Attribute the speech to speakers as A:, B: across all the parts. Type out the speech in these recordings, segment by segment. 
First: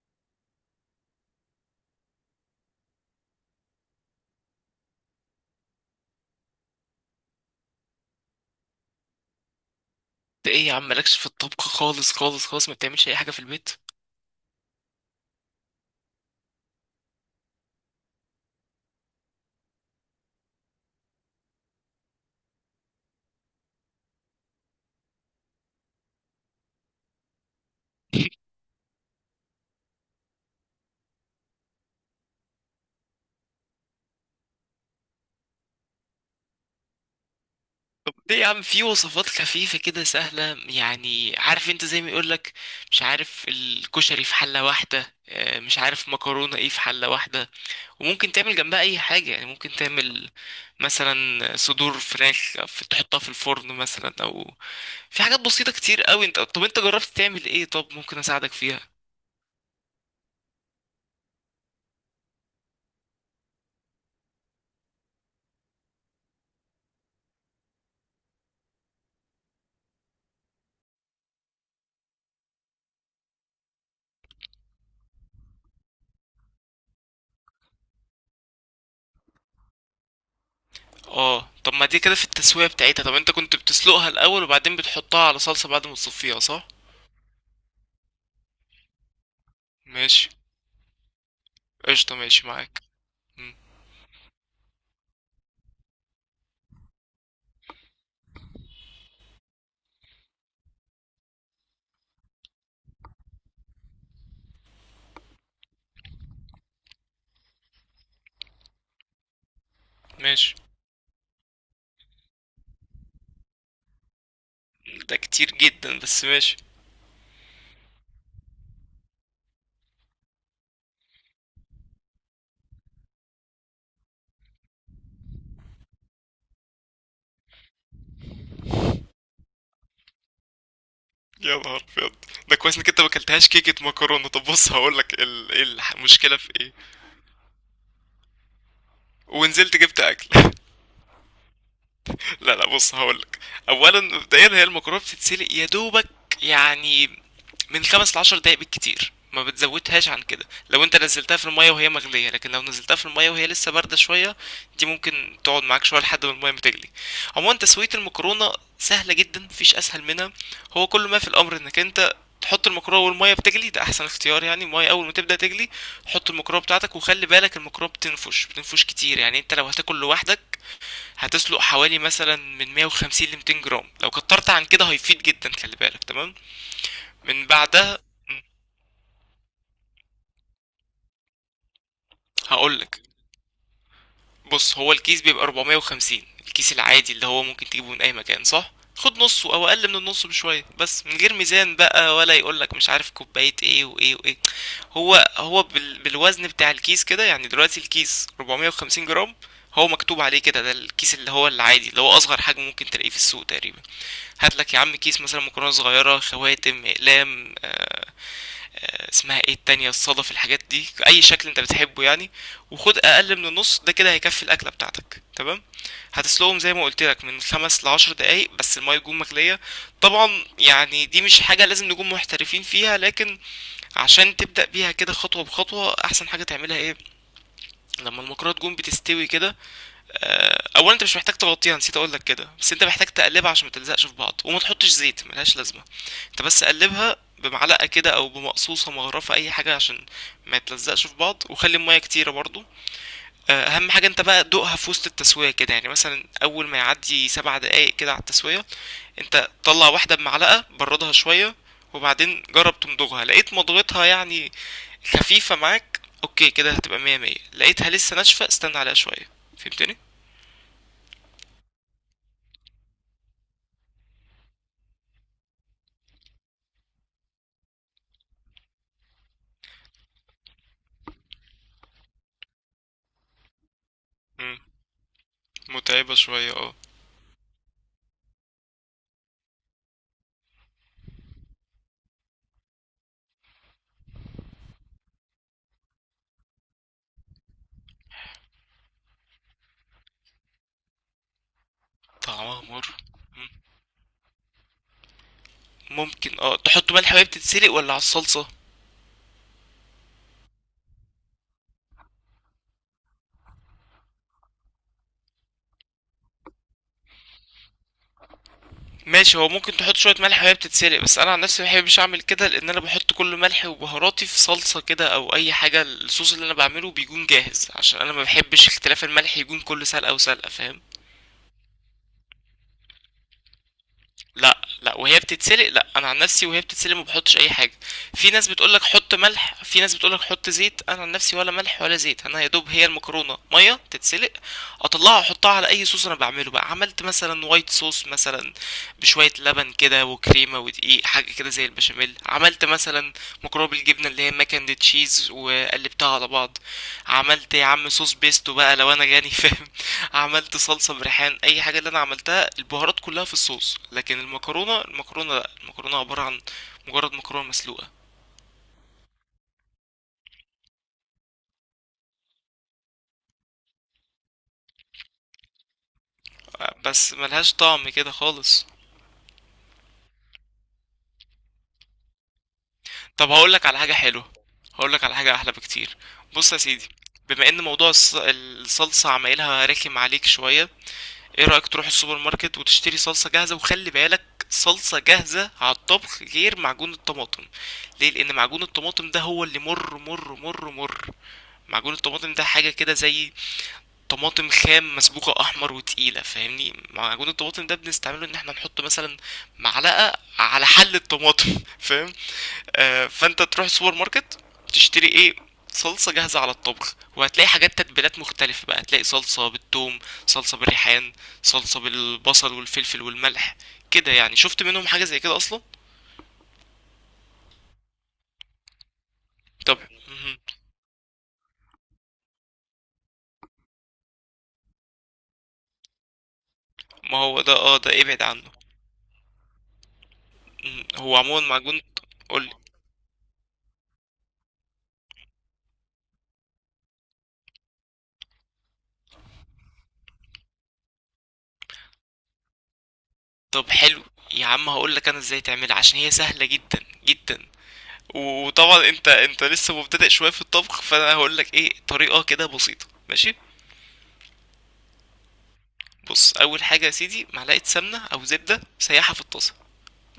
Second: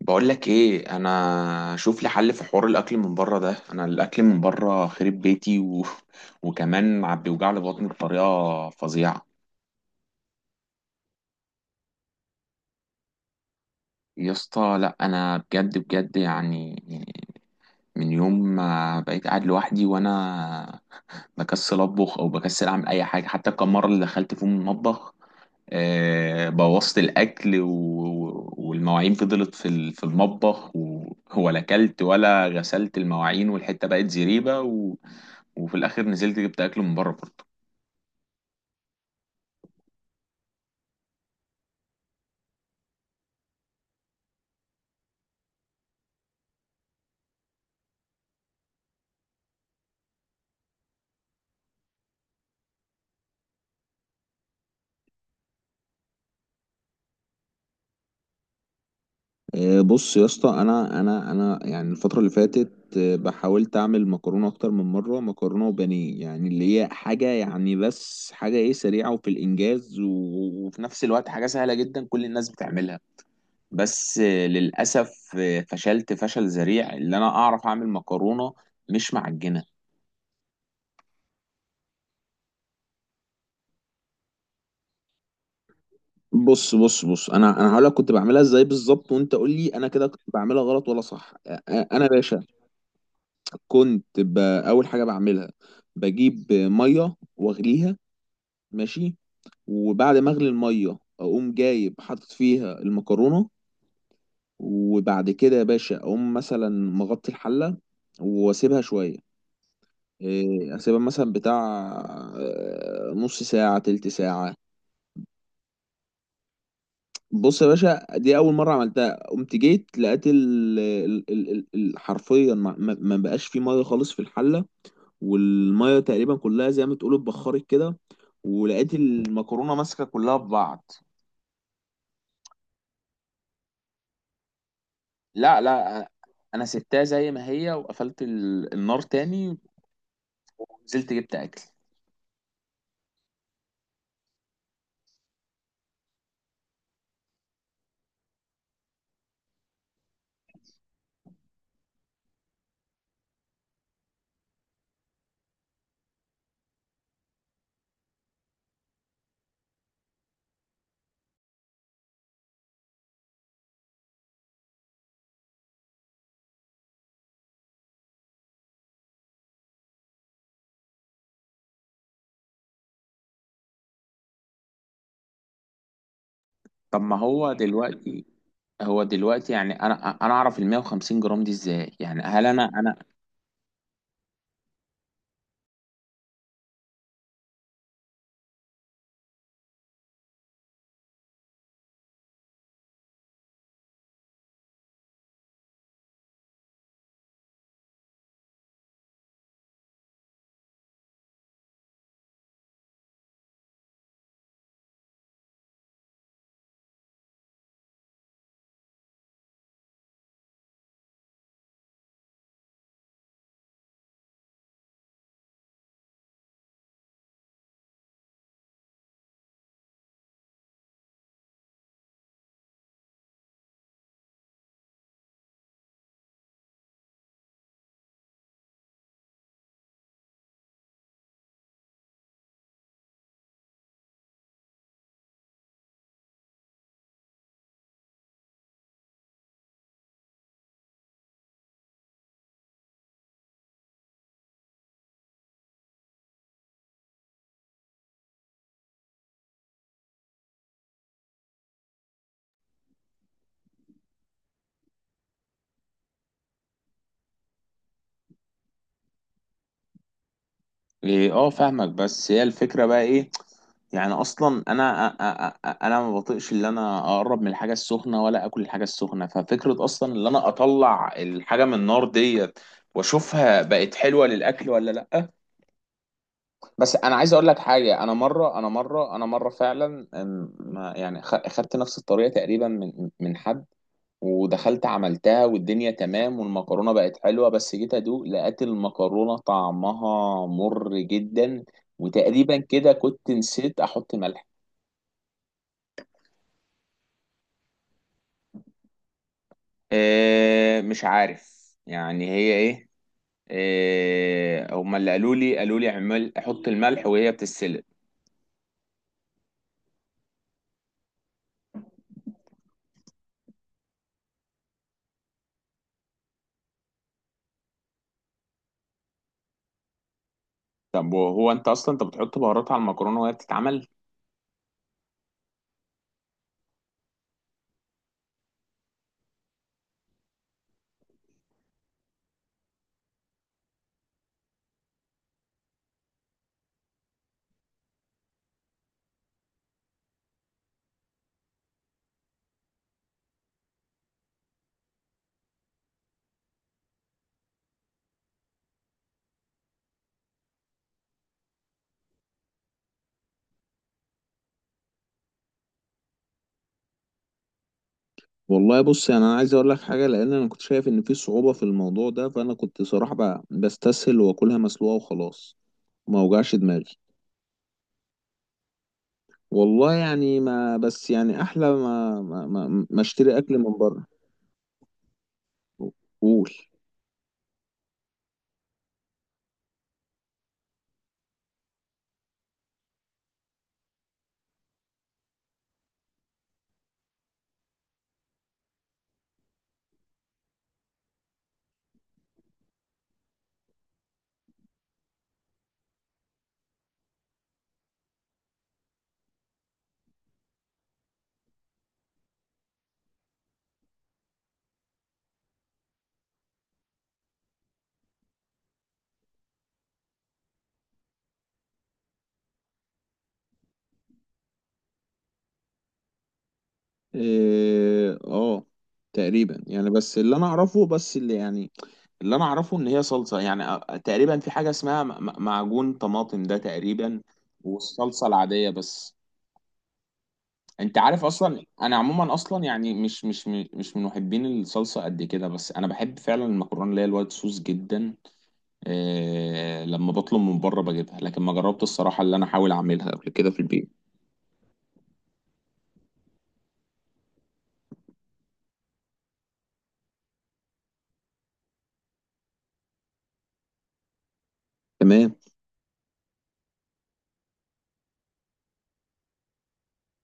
A: بقول لك ايه، انا شوف لي حل في حوار الاكل من بره ده. انا الاكل من بره خرب بيتي و وكمان عم بيوجع لي بطني بطريقه فظيعه.
B: ده ايه يا عم؟ مالكش في الطبخ خالص خالص خالص، ما بتعملش اي حاجه في البيت؟
A: يا اسطى لا، انا بجد بجد يعني. من يوم ما بقيت قاعد لوحدي وانا بكسل اطبخ او بكسل اعمل اي حاجه. حتى الكام مره اللي دخلت فيهم المطبخ، بوظت الاكل، و... والمواعين فضلت في المطبخ، و... ولا اكلت ولا غسلت المواعين، والحته بقت زريبه، و... وفي الاخر نزلت جبت اكل من بره برضه.
B: طب ليه يا عم؟ في وصفات خفيفه كده سهله، يعني عارف انت زي ما يقولك مش عارف الكشري في حله واحده، مش عارف مكرونه ايه في حله واحده، وممكن تعمل جنبها اي حاجه. يعني ممكن تعمل مثلا صدور فراخ تحطها في الفرن مثلا، او في حاجات بسيطه كتير قوي. انت طب انت جربت تعمل ايه؟ طب ممكن اساعدك فيها.
A: بص يا اسطى، انا يعني الفتره اللي فاتت، بحاولت اعمل مكرونه اكتر من مره. مكرونه وبانيه، يعني اللي هي حاجه، يعني بس حاجه ايه، سريعه وفي الانجاز، وفي نفس الوقت حاجه سهله جدا كل الناس بتعملها. بس للأسف فشلت فشل ذريع. اللي أنا أعرف أعمل مكرونة مش معجنة.
B: اه طب ما دي كده في التسوية بتاعتها. طب انت كنت بتسلقها الأول وبعدين بتحطها على صلصة بعد ما تصفيها، صح؟
A: بص، انا هقول لك كنت بعملها ازاي بالظبط، وانت قول لي انا كده كنت
B: ماشي.
A: بعملها غلط ولا صح. انا يا
B: قشطة،
A: باشا
B: ماشي معاك. مم.
A: كنت اول حاجه بعملها بجيب ميه واغليها، ماشي. وبعد ما اغلي الميه اقوم جايب حاطط فيها المكرونه. وبعد كده يا باشا اقوم مثلا مغطي الحله واسيبها شويه.
B: ماشي،
A: إيه، اسيبها مثلا بتاع، نص ساعة، تلت ساعة.
B: ده كتير جدا، بس ماشي.
A: بص يا باشا، دي أول مرة عملتها قمت جيت لقيت حرفيا ما بقاش في مية خالص في الحلة. والمية تقريبا كلها زي ما تقول اتبخرت كده، ولقيت المكرونة ماسكة كلها في بعض.
B: يا نهار ابيض، ده كويس انك انت ما اكلتهاش كيكة مكرونة. طب بص هقولك
A: لا لا،
B: المشكلة في
A: أنا
B: ايه.
A: سبتها زي ما هي وقفلت النار تاني،
B: ونزلت جبت اكل.
A: ونزلت جبت أكل.
B: لا لا، بص هقولك. اولا مبدئيا هي المكرونه بتتسلق يا دوبك، يعني من 5 لـ 10 دقايق بالكتير، ما بتزودهاش عن كده لو انت نزلتها في المية وهي مغلية، لكن لو نزلتها في المية وهي لسه باردة شوية، دي ممكن تقعد معاك شوية لحد ما المية ما تغلي. عموما تسوية المكرونة سهلة جدا، مفيش اسهل منها. هو كل ما في الامر انك انت تحط المكرونه والميه بتغلي. ده احسن اختيار، يعني الميه اول ما تبدا تغلي حط المكرونه بتاعتك، وخلي بالك المكرونه بتنفش بتنفش كتير. يعني انت لو هتاكل لوحدك هتسلق حوالي مثلا من 150 ل 200 جرام، لو كترت عن كده هيفيد جدا، خلي بالك. تمام،
A: طب ما
B: من
A: هو
B: بعدها
A: دلوقتي، هو دلوقتي يعني انا، انا اعرف ال 150 جرام دي ازاي؟ يعني هل انا؟
B: هقولك. بص هو الكيس بيبقى 450، الكيس العادي اللي هو ممكن تجيبه من اي مكان، صح؟ خد نصه او اقل من النص بشويه، بس من غير ميزان بقى، ولا يقولك مش عارف كوبايه ايه وايه وايه. هو هو بالوزن بتاع الكيس كده، يعني دلوقتي الكيس 450 جرام، هو مكتوب عليه كده. ده الكيس اللي هو العادي اللي هو اصغر حجم ممكن تلاقيه في السوق تقريبا. هات لك يا عم كيس مثلا مكرونه صغيره، خواتم، اقلام، اسمها ايه التانية، الصدف، الحاجات دي، اي شكل انت بتحبه يعني. وخد اقل من النص ده، كده هيكفي الاكله بتاعتك. تمام. هتسلقهم زي ما قلت لك من 5 لـ 10 دقايق، بس الميه تكون مغليه. طبعا يعني دي مش حاجه لازم نكون محترفين فيها، لكن عشان تبدأ بيها كده خطوة بخطوة، أحسن حاجة تعملها إيه؟ لما المكرونة تكون بتستوي كده، اولا انت مش محتاج تغطيها، نسيت اقول لك كده، بس انت محتاج تقلبها عشان ما تلزقش في بعض، وما تحطش زيت ملهاش لازمه. انت بس قلبها بمعلقه كده، او بمقصوصه، مغرفه، اي حاجه عشان ما تلزقش في بعض، وخلي الميه كتيره برضو. اهم حاجه انت بقى دوقها في وسط التسويه كده، يعني مثلا اول ما يعدي 7 دقايق كده على التسويه، انت طلع واحده بمعلقه، بردها شويه، وبعدين جرب تمضغها. لقيت مضغتها يعني خفيفه معاك، اوكي كده هتبقى مية مية. لقيتها لسه ناشفه، استنى عليها شويه. فهمتني؟
A: إيه، اه فاهمك، بس هي الفكره بقى ايه، يعني اصلا انا انا ما بطيقش اللي انا اقرب من الحاجه السخنه ولا اكل الحاجه السخنه. ففكره اصلا اللي انا اطلع الحاجه من النار ديت واشوفها بقت حلوه للاكل ولا لا.
B: متعبة شوية، اه.
A: بس انا عايز اقول لك حاجه. انا مره، انا مره، انا مره، فعلا يعني خدت نفس الطريقه تقريبا من حد، ودخلت عملتها والدنيا تمام والمكرونة بقت حلوة. بس جيت أدوق لقيت المكرونة طعمها مر جدا. وتقريبا
B: طعمها
A: كده
B: مر؟
A: كنت نسيت أحط ملح.
B: ممكن تحط ملح وهي بتتسلق ولا على الصلصة.
A: أه مش عارف. يعني هي إيه، أه، هما اللي قالوا لي اعمل أحط الملح وهي بتتسلق.
B: ماشي، هو ممكن تحط شوية ملح وهي بتتسلق، بس انا عن نفسي مبحبش اعمل كده، لان انا بحط كل ملحي وبهاراتي في صلصة كده او اي حاجة. الصوص اللي انا بعمله بيكون جاهز، عشان انا مبحبش اختلاف الملح يكون كل سلقة وسلقة، فاهم؟
A: طب وهو أنت أصلا أنت بتحط بهارات على المكرونة وهي بتتعمل؟
B: لا لا، وهي بتتسلق لا، انا عن نفسي وهي بتتسلق ما بحطش اي حاجه. في ناس بتقولك حط ملح، في ناس بتقولك حط زيت، انا عن نفسي ولا ملح ولا زيت. انا يا دوب هي المكرونه ميه تتسلق، اطلعها احطها على اي صوص انا بعمله بقى. عملت مثلا وايت صوص، مثلا بشويه لبن كده وكريمه ودقيق، حاجه كده زي البشاميل. عملت مثلا مكرونه بالجبنه اللي هي ماكن تشيز وقلبتها على بعض. عملت يا عم صوص بيستو بقى لو انا جاني. فاهم؟ عملت صلصة بريحان، اي حاجة اللي انا عملتها البهارات كلها في الصوص، لكن المكرونة، المكرونة لا، المكرونة عبارة عن مجرد مكرونة مسلوقة.
A: والله بص، يعني انا عايز اقول لك حاجه. لان انا كنت شايف ان في صعوبه في الموضوع ده، فانا كنت صراحه بستسهل واكلها مسلوقه وخلاص، ما اوجعش دماغي.
B: بس ملهاش طعم كده خالص.
A: والله يعني ما بس، يعني احلى ما
B: طب
A: اشتري اكل
B: هقولك
A: من
B: على حاجة
A: بره.
B: حلوة، هقولك على حاجة احلى بكتير.
A: قول.
B: بص يا سيدي، بما ان موضوع الصلصة عمايلها رخم عليك شوية، ايه رأيك تروح السوبر ماركت وتشتري صلصة جاهزة؟ وخلي بالك، صلصة جاهزة على الطبخ، غير معجون الطماطم. ليه؟ لان معجون الطماطم ده هو اللي مر مر مر مر. معجون الطماطم ده حاجة كده زي طماطم خام مسبوكة أحمر وتقيلة، فاهمني؟ معجون الطماطم ده بنستعمله إن احنا نحط مثلا معلقة على حل الطماطم. فاهم؟ آه، فأنت تروح السوبر ماركت تشتري إيه؟ صلصة جاهزة على الطبخ، وهتلاقي حاجات تتبيلات مختلفة بقى. هتلاقي صلصة بالثوم، صلصة بالريحان، صلصة بالبصل والفلفل والملح، كده يعني. شفت منهم حاجة زي كده أصلا؟
A: إيه، اه تقريبا،
B: طب
A: يعني بس اللي
B: مهم.
A: انا اعرفه، بس اللي يعني اللي انا اعرفه ان هي صلصه، يعني تقريبا في حاجه اسمها معجون طماطم ده تقريبا،
B: ما هو ده، اه ده
A: والصلصه
B: ابعد عنه.
A: العاديه بس. انت
B: هو
A: عارف
B: عموما
A: اصلا
B: معجون.
A: انا عموما
B: قول.
A: اصلا يعني مش من محبين الصلصه قد كده، بس انا بحب فعلا المكرونه اللي هي الوايت صوص جدا. لما بطلب من بره بجيبها، لكن ما جربت الصراحة اللي أنا أحاول أعملها قبل كده في
B: طب
A: البيت.
B: حلو، يا عم هقول لك انا ازاي تعملها، عشان هي سهله جدا جدا. وطبعا انت انت لسه مبتدئ شويه في الطبخ، فانا هقول لك ايه طريقه كده بسيطه، ماشي؟
A: تمام.
B: بص اول حاجه يا سيدي، معلقه سمنه او زبده سيحها في الطاسه،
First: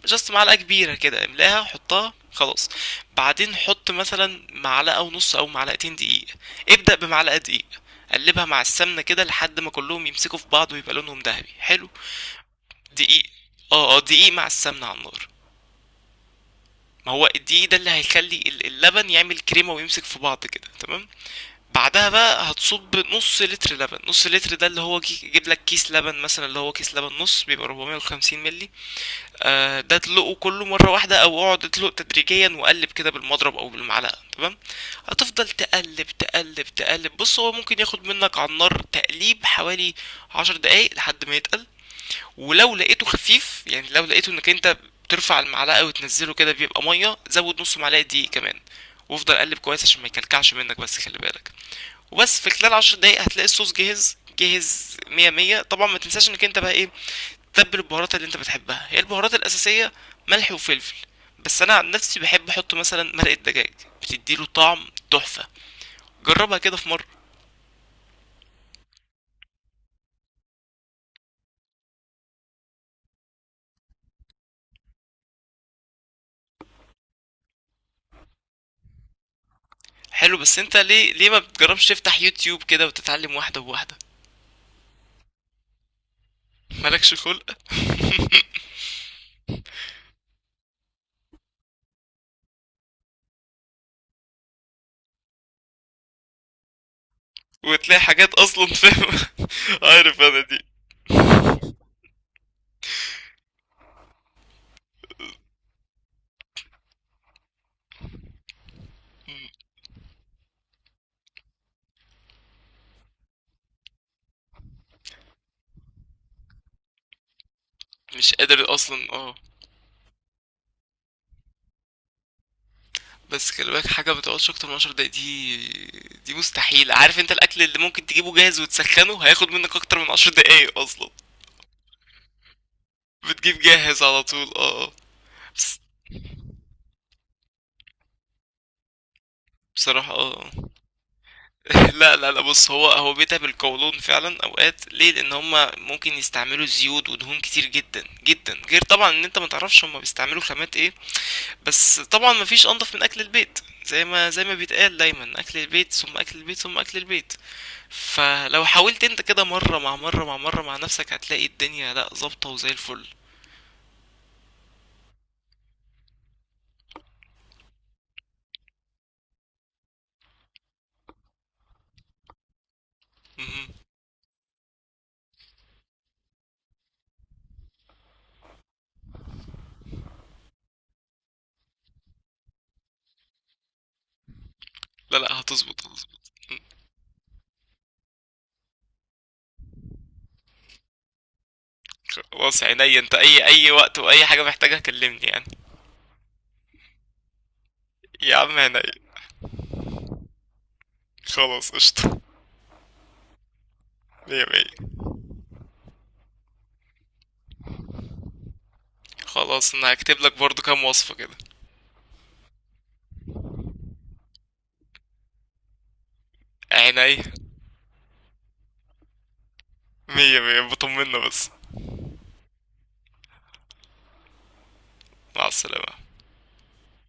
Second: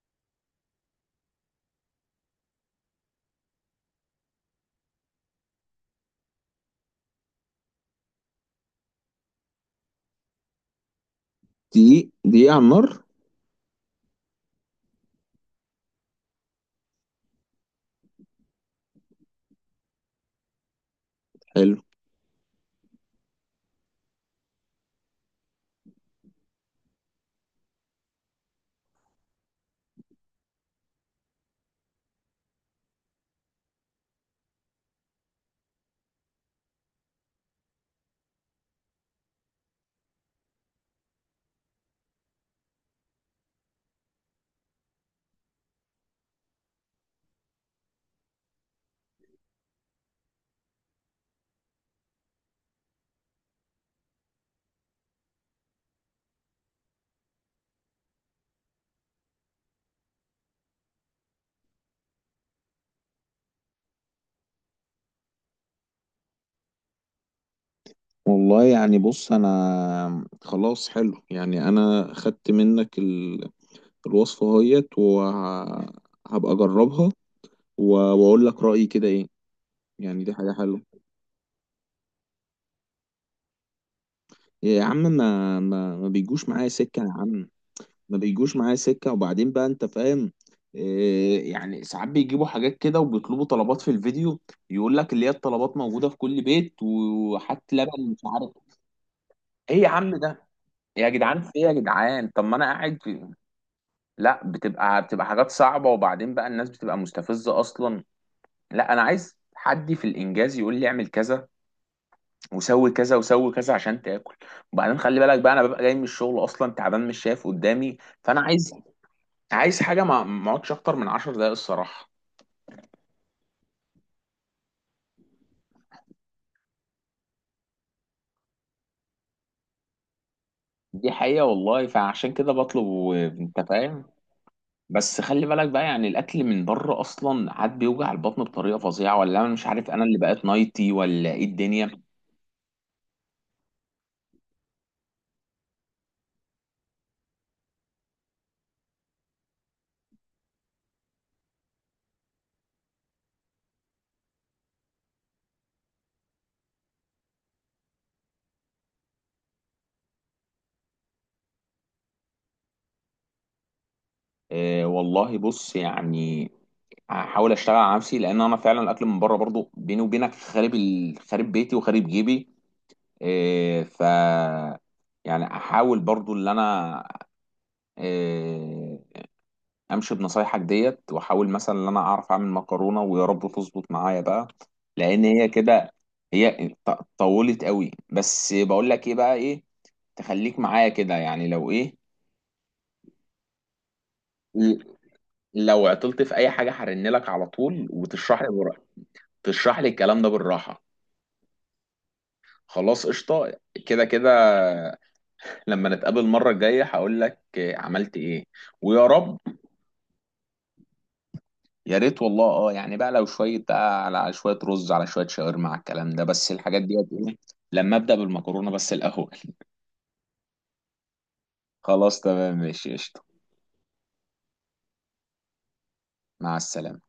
B: جاست معلقه كبيره كده املاها حطها خلاص. بعدين حط مثلا معلقه ونص او معلقتين دقيق، ابدا بمعلقه دقيق، قلبها مع السمنه كده لحد ما كلهم يمسكوا في بعض ويبقى لونهم ذهبي حلو.
A: دقيق، دقيق على النار؟
B: دقيق؟ اه اه، دقيق مع السمنه على النار. ما هو دي ده اللي هيخلي اللبن يعمل كريمة ويمسك في بعض كده، تمام.
A: حلو.
B: بعدها بقى هتصب نص لتر لبن، نص لتر ده اللي هو يجيب لك كيس لبن مثلا، اللي هو كيس لبن نص بيبقى 450 مللي. ده تدلقه كله مرة واحدة او اقعد ادلق تدريجيا وقلب كده بالمضرب او بالمعلقة، تمام. هتفضل تقلب تقلب تقلب. بص هو ممكن ياخد منك على النار تقليب حوالي 10 دقايق لحد ما يتقل، ولو لقيته خفيف، يعني لو لقيته انك انت بترفع المعلقه وتنزله كده بيبقى ميه، زود نص معلقه دقيق كمان وافضل قلب كويس عشان ما يكلكعش منك، بس خلي بالك. وبس في خلال 10 دقايق هتلاقي الصوص جاهز، جاهز مية مية. طبعا ما تنساش انك انت بقى ايه، تتبل البهارات اللي انت بتحبها. هي البهارات الاساسيه ملح وفلفل، بس انا عن نفسي بحب احط مثلا مرقه دجاج، بتديله طعم تحفه، جربها كده في مره.
A: والله يعني بص أنا خلاص، حلو، يعني أنا خدت منك ال... الوصفة اهيت، وهبقى أجربها، و... وأقول لك رأيي كده إيه. يعني دي
B: حلو،
A: حاجة
B: بس انت
A: حلوة.
B: ليه ليه ما بتجربش تفتح يوتيوب كده وتتعلم واحده بواحده؟
A: يا عم ما بيجوش معايا سكة يا
B: مالكش
A: عم.
B: خلق؟
A: ما بيجوش معايا سكة. وبعدين بقى انت فاهم، إيه يعني ساعات بيجيبوا حاجات كده وبيطلبوا طلبات في الفيديو. يقول لك اللي هي الطلبات موجودة في كل بيت، وحتى
B: وتلاقي
A: لبن مش
B: حاجات
A: عارف
B: اصلا، فاهم؟
A: ايه يا عم
B: عارف انا
A: ده.
B: دي.
A: إيه يا جدعان، في ايه يا جدعان؟ طب ما انا قاعد في، لا بتبقى حاجات صعبة، وبعدين بقى الناس بتبقى مستفزة اصلا. لا انا عايز حد في الانجاز يقول لي اعمل كذا، وسوي كذا وسوي كذا عشان تاكل. وبعدين خلي بالك بقى انا ببقى جاي من الشغل اصلا تعبان مش شايف قدامي.
B: مش
A: فانا عايز،
B: قادر اصلا، اه.
A: عايز حاجة ما اقعدش اكتر من 10 دقايق الصراحة.
B: بس خلي بالك، حاجه ما بتقعدش اكتر من 10 دقايق دي، دي مستحيل. عارف انت الاكل اللي ممكن تجيبه جاهز وتسخنه هياخد منك اكتر من 10 دقايق اصلا.
A: دي حقيقة والله، فعشان كده بطلب وانت
B: بتجيب جاهز
A: فاهم.
B: على طول، اه آه.
A: بس خلي بالك
B: بس-
A: بقى، يعني الاكل من بره اصلا عاد بيوجع البطن بطريقة فظيعة، ولا انا مش عارف، انا
B: بصراحة
A: اللي بقيت نايتي ولا ايه الدنيا.
B: لا لا لا، بص هو هو بيتها بالقولون فعلا اوقات. ليه؟ لان هما ممكن يستعملوا زيوت ودهون كتير جدا جدا، غير طبعا ان انت ما تعرفش هما بيستعملوا خامات ايه. بس طبعا مفيش انضف من اكل البيت، زي ما بيتقال دايما، اكل البيت ثم اكل البيت ثم اكل البيت. فلو حاولت انت كده مره مع مره مع مره مع نفسك، هتلاقي الدنيا لا، ظابطه وزي الفل.
A: اه والله بص يعني هحاول اشتغل على نفسي. لان انا فعلا الاكل من بره برضو بيني وبينك خارب، ال... خارب بيتي وخارب جيبي.
B: مهم.
A: اه ف، يعني احاول برضو اللي انا آه، امشي بنصايحك ديت، واحاول مثلا ان انا اعرف اعمل مكرونه، ويا رب تظبط معايا بقى.
B: لا
A: لان
B: لا،
A: هي
B: هتظبط
A: كده،
B: هتظبط.
A: هي طولت قوي. بس بقول لك ايه بقى، ايه تخليك معايا كده يعني لو ايه.
B: خلاص عينيا، انت اي وقت واي حاجه محتاجها
A: ل-
B: كلمني يعني.
A: لو عطلت في اي حاجه هرن لك على طول
B: يا
A: وتشرح لي
B: عم عينيا.
A: تشرح لي الكلام ده بالراحه.
B: خلاص قشطه.
A: خلاص قشطه. كده كده.
B: مية مية.
A: لما نتقابل المره الجايه هقول لك عملت ايه، ويا رب.
B: خلاص انا هكتب لك برضو كام وصفه كده.
A: يا ريت والله. اه يعني بقى لو شويه بقى على، على شويه رز، على شويه شاورما، على الكلام ده، بس الحاجات ديت
B: عينيا.
A: ايه. لما ابدا بالمكرونه بس الاول.
B: مية مية، بطمنا بس.
A: خلاص تمام ماشي قشطه.
B: مع السلامه.
A: مع السلامه.